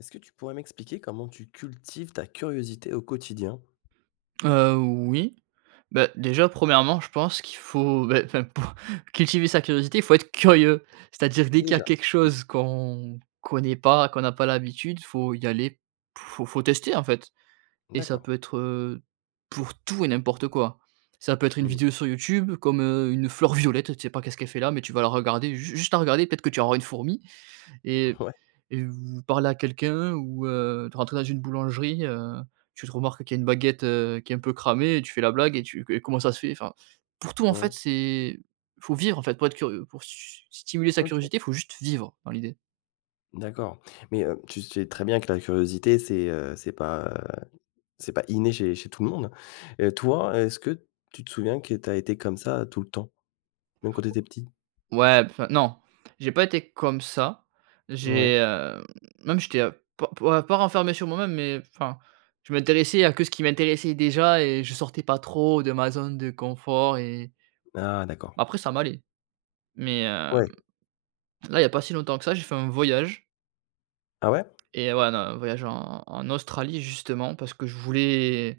Est-ce que tu pourrais m'expliquer comment tu cultives ta curiosité au quotidien? Heu, oui, bah, déjà 1° je pense qu'il faut, ben enfin, pour cultiver sa curiosité il faut être curieux. C'est-à-dire dès qu'il y a Déjà, quelque oui. chose qu'on connaît pas, qu'on n'a pas l'habitude, faut y aller, f faut faut tester en fait et ça D'accord. peut être, heu, pour tout et n'importe quoi. Ça peut être une Mmh. vidéo sur YouTube comme, heu, une fleur violette. Tu sais pas qu'est-ce qu'elle fait là, mais tu vas la regarder, ju juste à regarder peut-être que tu auras une fourmi et Ouais. et vou parler à quelqu'un, heu, ou, heu, t rentrer dans une boulangerie, heu, tu te remarques qu'il y a une baguette, heu, qui est un peu cramée et tu fais la blague et tu qué comment ça se fait? Enfin, pour tout en Ouais. fait c'est faut vivre en fait pour être curieux. Pour s stimuler sa OK. curiosité, faut juste vivre, dans l'idée. D'accord mais, hem, tu sais très bien que la curiosité c'est, heu, c'est pas, heu, c'est pas inné chez chez tout le monde. Heu, toi est-ce que tu te souviens que tu as été comme ça tout le temps? Même quand tu étais petit? O ouais, p enfin non. J'ai pas été comme ça. Ouais. J'ai, hem, même j'étais pas pas pas renfermé sur moi-même, mais enfin je m'intéressais à que ce qui m'intéressait déjà et je sortais pas trop de ma zone de confort et Ah! D'accord. après ça m'allait. Mais, hem, Ouais. là, il y a pas si longtemps que ça, j'ai fait un voyage Ah ouais? et ouais, non, voyage en en Australie justement. Parce que je voulais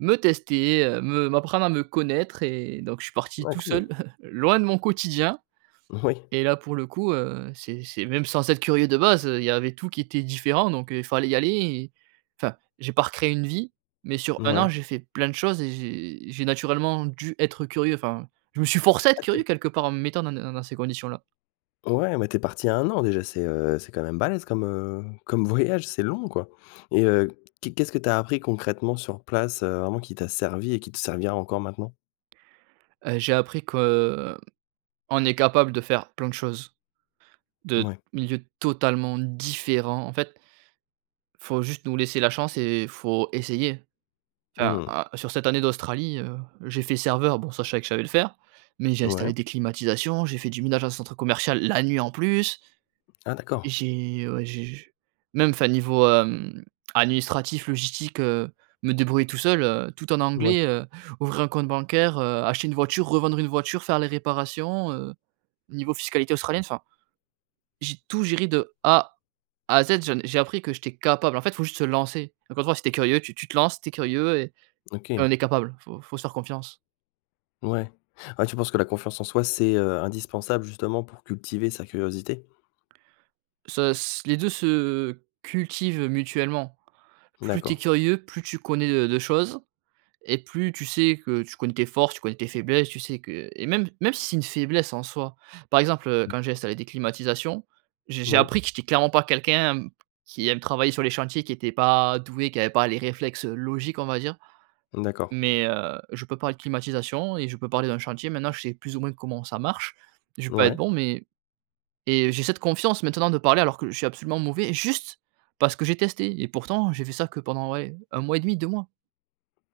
me tester, heu, me m'apprendre à me connaître et donc je suis parti Ah tout cool! seul loin de mon quotidien Oui. et là pour le coup heu, c'est c'est même sans être curieux de base, heu, il y avait tout qui était différent. Donc il fallait y aller et enfin j'ai pas recréé une vie, mais sur 1 an Mouais. j'ai fait plein de choses et j'ai j'ai naturellement dû être curieux. Enfin je me suis forcé à être Ah tu curieux es quelque part en me mettant dans des dans dans ces conditions là. Ouais mais tu es parti 1 an déjà c'est, heu, c'est quand même balèze comme, heu, comme voyage! C'est long quoi et heu, qu'est qu'est-ce que tu as appris concrètement sur place, heu, vraiment qui t'a servi et qui te servira encore maintenant? Heu, j'ai appris que, heu, on est capables de faire plein de choses, de Mouais. milieux totalement différents en fait faut juste nous laisser la chance et faut essayer. Enfin, Mmh. heu, sur cette année d'Australie, heu, j'ai fait serveur- bon, ça je savais que je savais le faire- mais j'ai Ouais. installé des climatisations, j'ai fait du ménage en centre commercial la nuit, en plus. Ah d'accord! J'ai, heu, ouais j'ai j j même, enfin, niveau, hem, administratif, logistique, heu, me débrouiller tout seul, heu, tout en Ouais. anglais, heu, ouvrir un compte bancaire, heu, acheter une voiture, revendre une voiture, faire les réparations, heu, niveau fiscalité Australienne, enfin. J'ai tout géré de A à Z. J'en ai j'ai appris que j'étais capable. En fait, faut juste se lancer. Encore une fois, si tu es curieux, tu tu te lances, tu es curieux et et OK. on est capable. Faut faut se faire confiance. Ouais. Ouais, tu penses que la confiance en soi, c'est, heu, indispensable, justement, pour cultiver sa curiosité? Se s les 2 se cultivent, heu, mutuellement. Plus tu es D'accord. curieux, plus tu connais de de choses et plus tu sais que tu connais tes forces, tu connais tes faiblesses, tu sais que et même même si c'est une faiblesse en soi. Par exemple, heu, Mmh. quand j'ai installé des climatisations, je j'ai Mouis. appris que j'étais clairement pas quelqu'un qui aime travailler sur les chantiers, qui était pas doué, qui avait pas les réflexes, heu, logiques, on va dire. D'accord. Mais heu, je peux parler de climatisation et je peux parler d'un chantier. Maintenant, je sais plus ou moins comment ça marche. Je vais pas être Ouais. bon mais et j'ai cette confiance maintenant de parler alors que je suis absolument mauvais, juste parce que j'ai testé et pourtant j'ai fait ça que, ouais, pendant 1 mois et 1/2, 2 mois.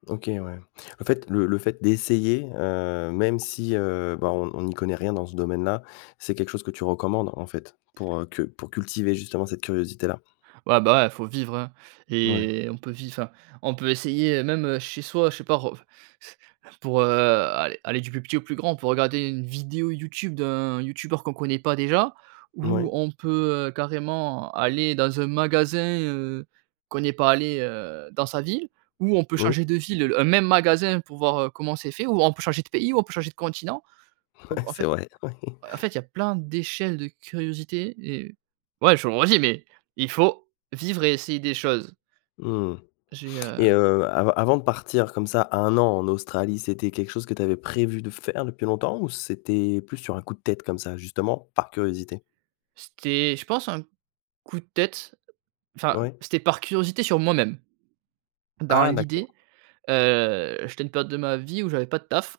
OK, ouais. En fait, le le fait d'essayer, heu, même si, heu, bah, on on n'y connaît rien dans ce domaine-là, c'est quelque chose que tu recommandes, en fait, pour, heu, que pour cultiver, justement, cette curiosité-là? Ouais, bah, ouais, faut vivre, hein Ouais. et on peut viv enfin, on peut essayer, heu, même chez soi, je sais pas, ref f pour heu, aller aller du plus petit au plus grand, pour regarder une vidéo YouTube d'un youtubeur qu'on connaît pas déjà ou Moui. on peut, heu, carrément aller dans un magasin, heu, qu'on n'est pas allé, heu, dans sa ville ou on peut Oui. changer de ville, un même magasin pour voir, heu, comment c'est fait, ou on peut changer de pays, ou on peut changer de continent, ou Mouais, en c'est fait vrai. Ouais. en fait, il y a plein d'échelles de curiosité et ouais, je le redis, mais il faut vivre et essayer des choses. Mmh, J'ai heu et heu, av avant de partir comme ça, 1 an en Australie, c'était quelque chose que tu avais prévu de faire depuis longtemps ou c'était plus sur un coup de tête, comme ça, justement, par curiosité? C'était, je pense, un coup de tête. Enfin, Ouais. c'était par curiosité sur moi-même. Dans Ah d'accord. l'idée, heu, j'étais à une période de ma vie où j'avais pas de taf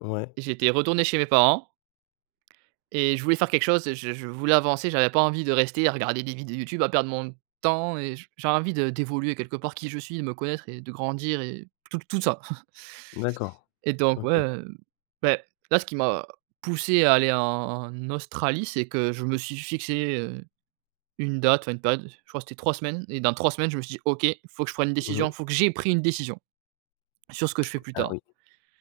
Ouais. et j'étais retourné chez mes parents et je voulais faire quelque chose. Je je voulais avancer. J'avais pas envie de rester à regarder des vidéos YouTube, à perdre mon temps et j j'avais envie de d'évoluer quelque part, qui je suis et me connaître et de grandir et tout tout ça. D'accord, Et donc ouais, OK. heu, beh, là, ce qui m'a poussé à aller en en Australie, c'est que je me suis fixé, heu, une date, enfin, une période, je crois, c'était 3 semaines et dans 3 semaines, je me suis dit: «OK, faut que je prenne une Mmh mh. décision. Faut que j'ai pris une décision sur ce que je fais plus Ah oui. tard».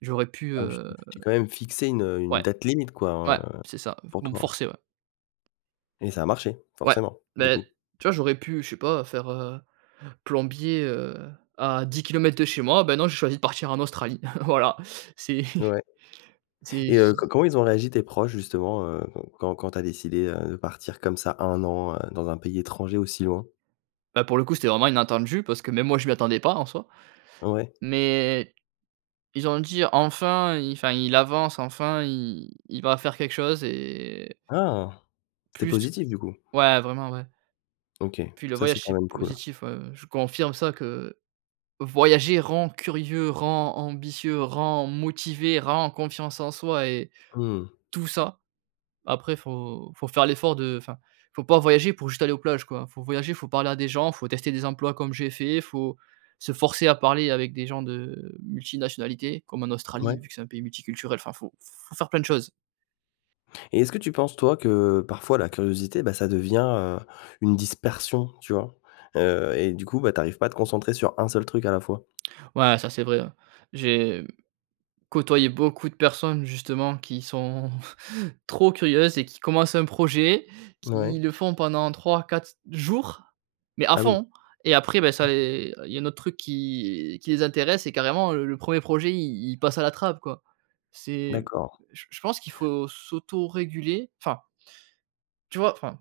J'aurais pu Ah oui, tu t'es heu tu t'es quand même fixé une, heu, une Ouais. date limite, quoi, Ouais, heu, c'est ça, f pour pour me toi, ouais. forcer, ouais. Et ça a marché. Ouais, Forcément, du beh, coup. tu vois, j'aurais pu, je sais pas, faire, heu, plombier, heu, à 10 km de chez moi, ben, non j'ai choisi de partir en Australie, voilà, c'est Ouais. c'est Et j heu, co j'y comment ils ont réagi tes proches justement, heu, qu quand quand tu as décidé, heu, de partir comme ça, 1 an, heu, dans un pays étranger aussi loin? Bah, pour le coup c'était vraiment inattendu parce que même moi je m'y attendais pas en soi, Ouais. mais ils ont dit: «Enfin il enfin il avance, enfin i il va faire quelque chose et» Ah, c'était Plus positif du coup? ouais, vraiment ouais. OK, Puis le ça c'est voyage quand c'est même cool. positif, heu, je confirme ça, que voyager rend curieux, rend ambitieux, rend motivé, rend confiance en soi et Mmh. tout ça. Après faut faut faire l'effort de enfin, faut pas voyager pour juste aller aux plages, quoi, faut voyager, faut parler à des gens, faut tester des emplois comme j'ai fait, faut se forcer à parler avec des gens de multinationalité, comme en Australie Mouais. vu que c'est un pays multiculturel, enfin faut faut faire plein de choses. Et est-ce que tu penses, toi, que parfois la curiosité, bah, ça devient, heu, une dispersion. Tu vois? Heu, et du coup, bah, t'arrives pas à te concentrer sur 1 seul truc à la fois. Ouais, ça c'est vrai. J'ai côtoyé beaucoup de personnes justement qui sont trop curieuses et qui commencent un projet, Ouais. qui le font pendant 3-4 jours, mais à Ah oui. fond et après, bah, ça les il y a un autre truc qui qui les intéresse et carrément, heu, le 1er projet il il passe à la trappe, quoi. C'est D'accord. j je pense qu'il faut s'autoréguler, enfin. Tu vois? Enfin,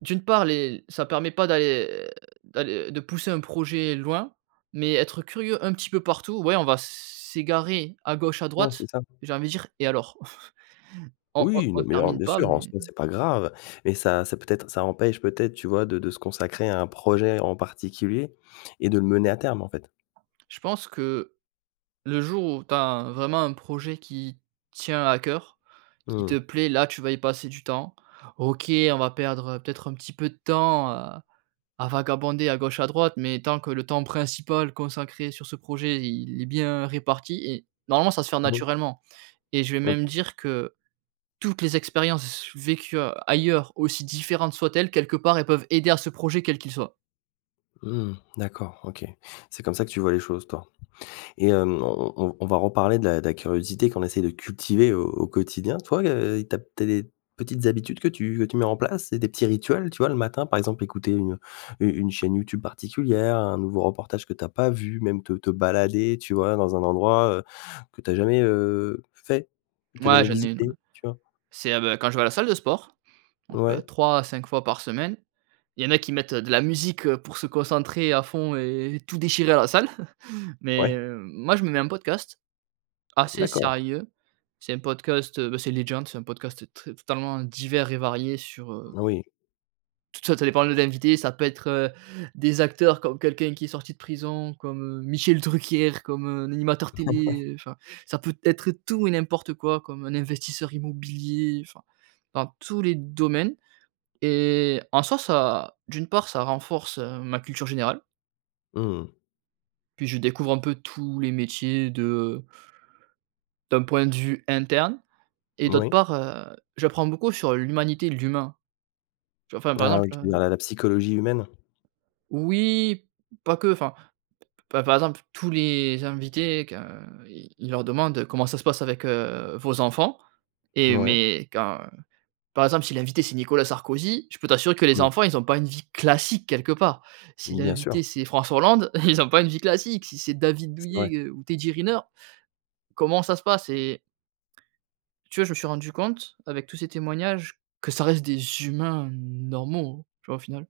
d'une part les ça permet pas d'aller d'alle de pousser un projet loin, mais être curieux un petit peu partout, ouais, on va s s'égarer à gauche à Ouais c'est droite, ça. j'ai envie de dire et alors? On on Oui, non, on mais alors, termine bien pas, sûr, en mais soit c'est pas grave, mais ça ça peut être ça empêche peut-être, tu vois de de se consacrer à un projet en particulier et de le mener à terme en fait. Je pense que le jour où tu as vraiment un projet qui tient à cœur, qui Mmh. te plaît, là tu vas y passer du temps. OK, on va perdre, heu, peut-être un petit peu de temps, heu, à vagabonder à gauche à droite, mais tant que le temps principal consacré sur ce projet, il est bien réparti et normalement ça va se faire Moui. naturellement et je vais même OK. dire que toutes les expériences s vécues, heu, ailleurs, aussi différentes soient-elles, quelque part elles peuvent aider à ce projet, quel qu'il soit. Mmh, d'accord, OK. C'est comme ça que tu vois les choses, toi. Et, hem, on on on v on va reparler de la de la curiosité qu'on essaie de cultiver au au quotidien toi, heu, i tu as peut-être des petites habitudes que tu que tu mets en place? C'est des petits rituels? Tu vois, le matin, par exemple écouter une u une chaîne YouTube particulière, un nouveau reportage que tu as pas vu, même te te balader, tu vois, dans un endroit, heu, que tu as jamais, heu, fait? Que tu as Mouais jamais j'en ai une, ouais. visité, tu vois? C'est heu, beh, quand je vais à la salle de sport, donc, heu, Ouais. 3 à 5 fois par semaine. Il y en a qui mettent, heu, de la musique, heu, pour se concentrer à fond et et tout déchirer à la salle. Mais, Ouais. heu, moi je me mets un podcast, assez D'accord. sérieux, c'est un podcast, heu, bah, c'est Legend, c'est un podcast, heu, tr totalement divers et varié sur heu Oui. tout t ça ça dépend de l'invité, ça peut être, heu, des acteurs, comme quelqu'un qui est sorti de prison, comme, heu, Michel Drucker, comme, heu, un animateur Ah ouais! télé, heu, enfin, ça peut être tout et n'importe quoi comme un investisseur immobilier, enfin, dans tous les domaines. Et en soit ça d'une part ça renforce, heu, ma culture générale Mmh mh. puis je découvre un peu tous les métiers de d'un point de vue interne. Et d'autre Moui. part, heu, j'apprends beaucoup sur l'humanité, l'humain, tu vois? Enfin par Ah exemple, oui, tu heu veux dire la la psychologie humaine? Oui pas que, enfin, p par exemple tous les invités, que, heu, i il leur demande: «Comment ça se passe avec, heu, vos enfants?» et Mouais. mais quand par exemple, si l'invité c'est Nicolas Sarkozy, je peux t'assurer que les Mmh. enfants ils ont pas une vie classique quelque part. Si Mmh bien sûr. l'invité c'est François Hollande, ils ont pas une vie classique, si c'est David C'est Douillet, vrai. heu, ou Teddy Riner, comment ça se passe? Et tu vois, je me suis rendu compte, avec tous ces témoignages, que ça reste des humains normaux, tu vois? Au final.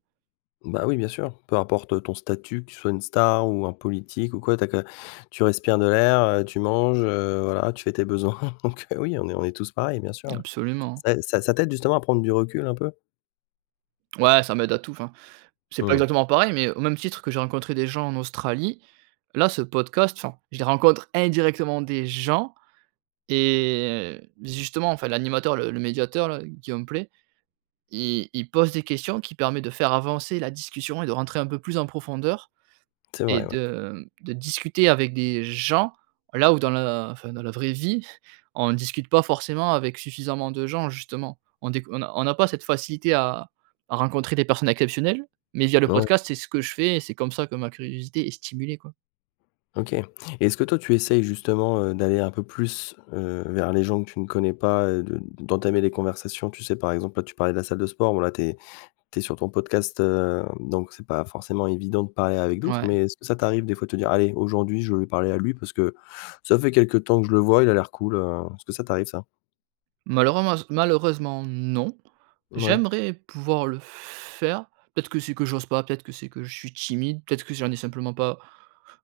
Bah oui, bien sûr. Peu importe, heu, ton statut, que tu sois une star ou un politique ou quoi. Tu as que tu respires de l'air, heu, tu manges, heu, voilà, tu fais tes besoins, donc, heu, oui, on est on est tous pareils bien sûr, ouais. Absolument. Ça ai ça ça t'aide justement à prendre du recul, un peu? Ouais ça m'aide à tout, enfin, c'est pas Mmh. exactement pareil, mais au même titre que j'ai rencontré des gens en Australie, là ce podcast enfin je les rencontre indirectement des gens et heu, justement, enfin, l'animateur le le médiateur là, Guillaume Pley, il il pose des questions qui permet de faire avancer la discussion et de rentrer un peu plus en profondeur C'est et vrai, oui. de, mmh, de discuter avec des gens, là où dans la enfin dans la vraie vie, on ne discute pas forcément avec suffisamment de gens, justement. On déc on n'a on n'a pas cette facilité à à rencontrer des personnes exceptionnelles, mais via le Mouais. podcast, c'est ce que je fais et c'est comme ça que ma curiosité est stimulée, quoi. OK. Et est-ce que toi tu essayes justement, heu, d'aller un peu plus, heu, vers les gens que tu ne connais pas, heu, de d'entamer des conversations? Tu sais par exemple, là, tu parlais de la salle de sport, bon là, tu es tu es sur ton podcast, hem, donc c'est pas forcément évident de parler avec d'autres. Ouais. Mais est-ce que ça t'arrive des fois de te dire: «Allez, aujourd'hui, je veux lui parler à lui, parce que ça fait quelque temps que je le vois il a l'air cool, heu», est-ce que ça t'arrive ça? Malheurense malheureusement non, Mouais. j'aimerais pouvoir le faire, peut-être que c'est que j'ose pas, peut-être que c'est que je suis timide, peut-être que j'en ai simplement pas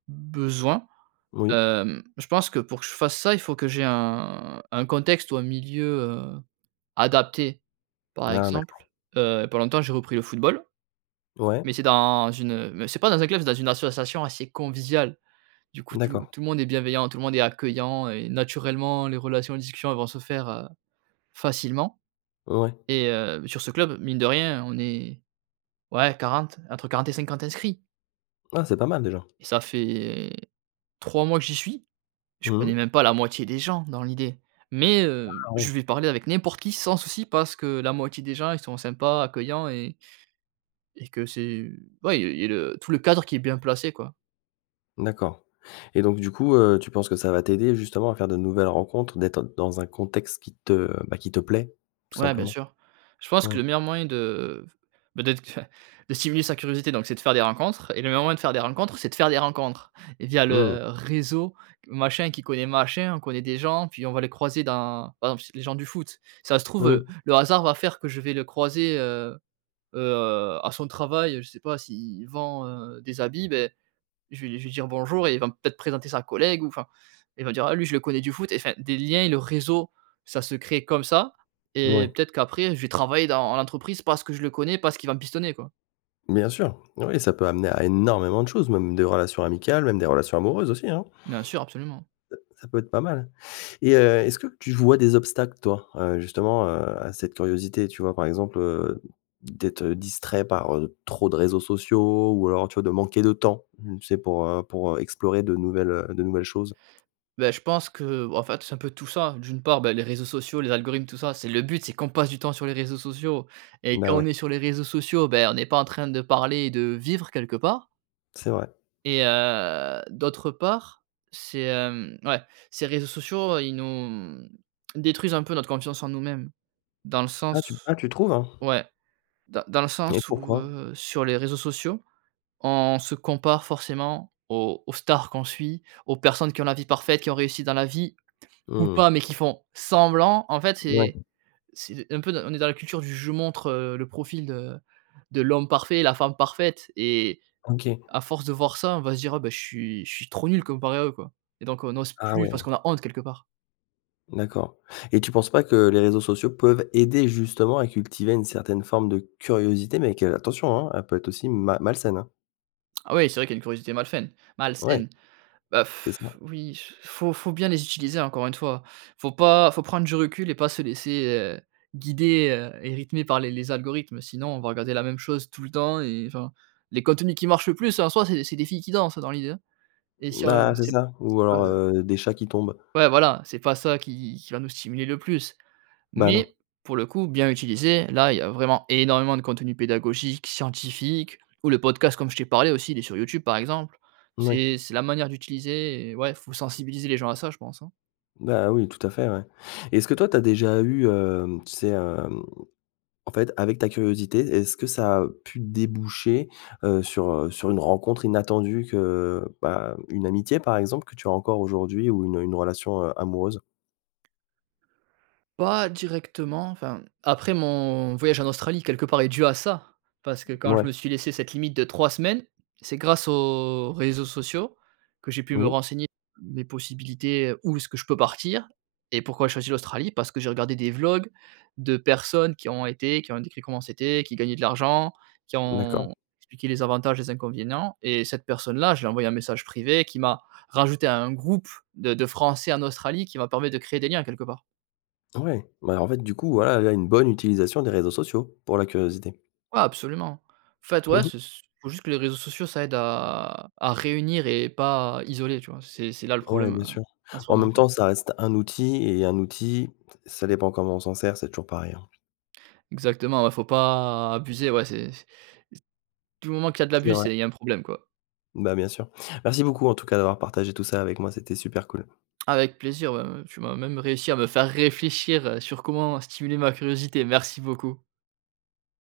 besoin. Moui. Hem, je pense que pour que je fasse ça, il faut que j'ai un un contexte ou un milieu, heu, adapté. Par Ah, exemple, d'accord. heu, il y a pas longtemps j'ai repris le football, Ouais. mais c'est dans une, heu, me c'est pas dans un club, c'est dans une association assez conviviale. Du coup, tout D'accord. tout le monde est bienveillant, tout le monde est accueillant et naturellement les relations, discussions elles vont se faire, heu, facilement Ouais. et hem, sur ce club, mine de rien, on est ouais 40, entre 40 et 50 inscrits. Ah, c'est pas mal déjà. Ça fait 3 mois que j'y suis. Je Mmh connais mh. même pas la moitié des gens dans l'idée, mais, Ah! heu, je Ouais. vais parler avec n'importe qui sans souci, parce que la moitié des gens ils sont sympas, accueillants et et que c'est ouais et et le tout le cadre qui est bien placé, quoi. D'accord et donc, du coup, heu, tu penses que ça va t'aider, justement, à faire de nouvelles rencontres, d'être dans un contexte qui te bah, qui te plaît, tout Ouais, bien simplement? sûr. Je pense que Oui. le meilleur moyen de bah d'être enfin, de stimuler sa curiosité donc, c'est de faire des rencontres et le meilleur moyen de faire des rencontres, c'est de faire des rencontres via Mmh. le réseau, machin qui connaît machin. On connaît des gens puis, on va les croiser dans par exemple, ç les gens du foot, ça se trouve, heu, Moui. le hasard va faire que je vais le croiser, heu, heu, à son travail, je sais pas, s'il vend, heu, des habits, beh, je vais lui je vais lui dire: «Bonjour» et il va m peut-être présenter sa collègue ou enfin, il va dire: «Ah, lui, je le connais du foot» et enfin, des liens et le réseau, ça se crée comme ça et Mouais. peut-être qu'après, je vais travailler dans l'entreprise, parce que je le connais, parce qu'il va me pistonner, quoi. Bien sûr. Oui, ça peut amener à énormément de choses, même des relations amicales, même des relations amoureuses aussi, hein. Bien sûr, absolument. Heu, ça peut être pas mal et heu, est-ce que tu vois des obstacles, toi? Heu, justement, heu, à cette curiosité, tu vois? Par exemple, heu, d'être, heu, distrait par, heu, trop de réseaux sociaux ou alors, tu vois, de manquer de temps, tu sais, pour, heu, pour, heu, explorer de nouvelles, heu, de nouvelles choses. Beh, je pense que bah en fait, c'est un peu tout ça. D'une part, bah, les réseaux sociaux, les algorithmes, tout ça, c'est le but, c'est qu'on passe du temps sur les réseaux sociaux et Bah quand on ouais. est sur les réseaux sociaux, beh, on n'est pas en train de parler et de vivre, quelque part. C'est vrai. Et heu, d'autre part, c'est, hem, ouais, ces réseaux sociaux, ils nous, mmh, détruisent un peu notre confiance en nous-mêmes dans le Ah tu sens ah tu trouves? ouais, dans dans le Et sens où, pourquoi? heu, sur les réseaux sociaux, on se compare forcément aux aux stars qu'on suit, aux personnes qui ont la vie parfaite, qui ont réussi dans la vie, ou Mmh. pas, mais qui font semblant. En fait, c'est Ouais. c'est d un peu d on est dans la culture du: «Je montre, heu, le profil de de l'homme parfait, la femme parfaite» et OK. à force de voir ça, on va se dire: «Ah, bah, je suis je suis trop nul comparé à eux, quoi» et donc on n'ose Ah plus, parce ouais! qu'on a honte, quelque part. D'accord, et tu penses pas que les réseaux sociaux peuvent aider, justement, à cultiver une certaine forme de curiosité, mais quel attention, hein, elle peut être aussi ma malsaine, hein? Ah oui, c'est vrai qu'il y a une curiosité malsaine- Ouais. malsaine. Bah C'est ça. oui, faut faut bien les utiliser encore une fois. Faut pas faut prendre du recul et pas se laisser, heu, guider, heu et rythmer par les les algorithmes. Sinon on va regarder la même chose tout le temps et enfin, les contenus qui marchent le plus en soi c'est c'est des filles qui dansent dans l'idée, hein et si on Bah, c'est sait p ça, ou sais alors, heu, des chats qui tombent. pas ouais, voilà, c'est pas ça qui qui va nous stimuler le plus, Bah non. mais, pour le coup, bien utilisé, là, il y a vraiment énormément de contenu pédagogique, scientifique ou le podcast comme je t'ai parlé aussi, il est sur YouTube, par exemple. Moui. C'est c'est la manière d'utiliser et ouais, faut sensibiliser les gens à ça, je pense, hein. Bah oui, tout à fait, ouais. Et est-ce que toi, tu as déjà eu, hem, tu sais, hem, en fait, avec ta curiosité, est-ce que ça a pu déboucher, heu, sur, heu, sur une rencontre inattendue que, bah, une amitié, par exemple, que tu as encore aujourd'hui ou une une relation, heu, amoureuse? Pas directement, enfin, mmh, après, mon voyage en Australie, quelque part, est dû à ça, parce que quand je me Mouais. suis laissé cette limite de 3 semaines, c'est grâce aux réseaux sociaux, que j'ai pu me Oui? renseigner, mes possibilités, où est-ce que je peux partir? Et pourquoi j'ai choisi l'Australie? Parce que j'ai regardé des vlogs de personnes qui y ont été, qui ont décrit comment c'était, qui gagnaient de l'argent, qui D'accord. ont expliqué les avantages, les inconvénients et cette personne là, je lui ai envoyé un message privé, qui m'a rajouté à un groupe de de Français en Australie, qui m'a permis de créer des liens, quelque part. Ouais, bah, en fait, du coup, voilà, là, une bonne utilisation des réseaux sociaux, pour la curiosité. Ouais, absolument! En fait, ouais, c'est ce c faut juste que les réseaux sociaux ça aide à à réunir et pas isoler, tu vois? C'est c'est là le Ouais, problème, bien heu, sûr. en ce En moment, même quoi. temps, ça reste un outil et un outil, t ça dépend comment on s'en sert, c'est toujours pareil, hein. Exactement, ouais, faut pas abuser, ouais, c'est c'est c du moment qu'il y a de C'est l'abus vrai. c'est il y a un problème, quoi. Bah, bien sûr. Merci beaucoup en tout cas, d'avoir partagé tout ça avec moi, c'était super cool. Avec plaisir, ouais, heu, tu m'as même réussi à me faire réfléchir, heu, sur comment stimuler ma curiosité. Merci beaucoup!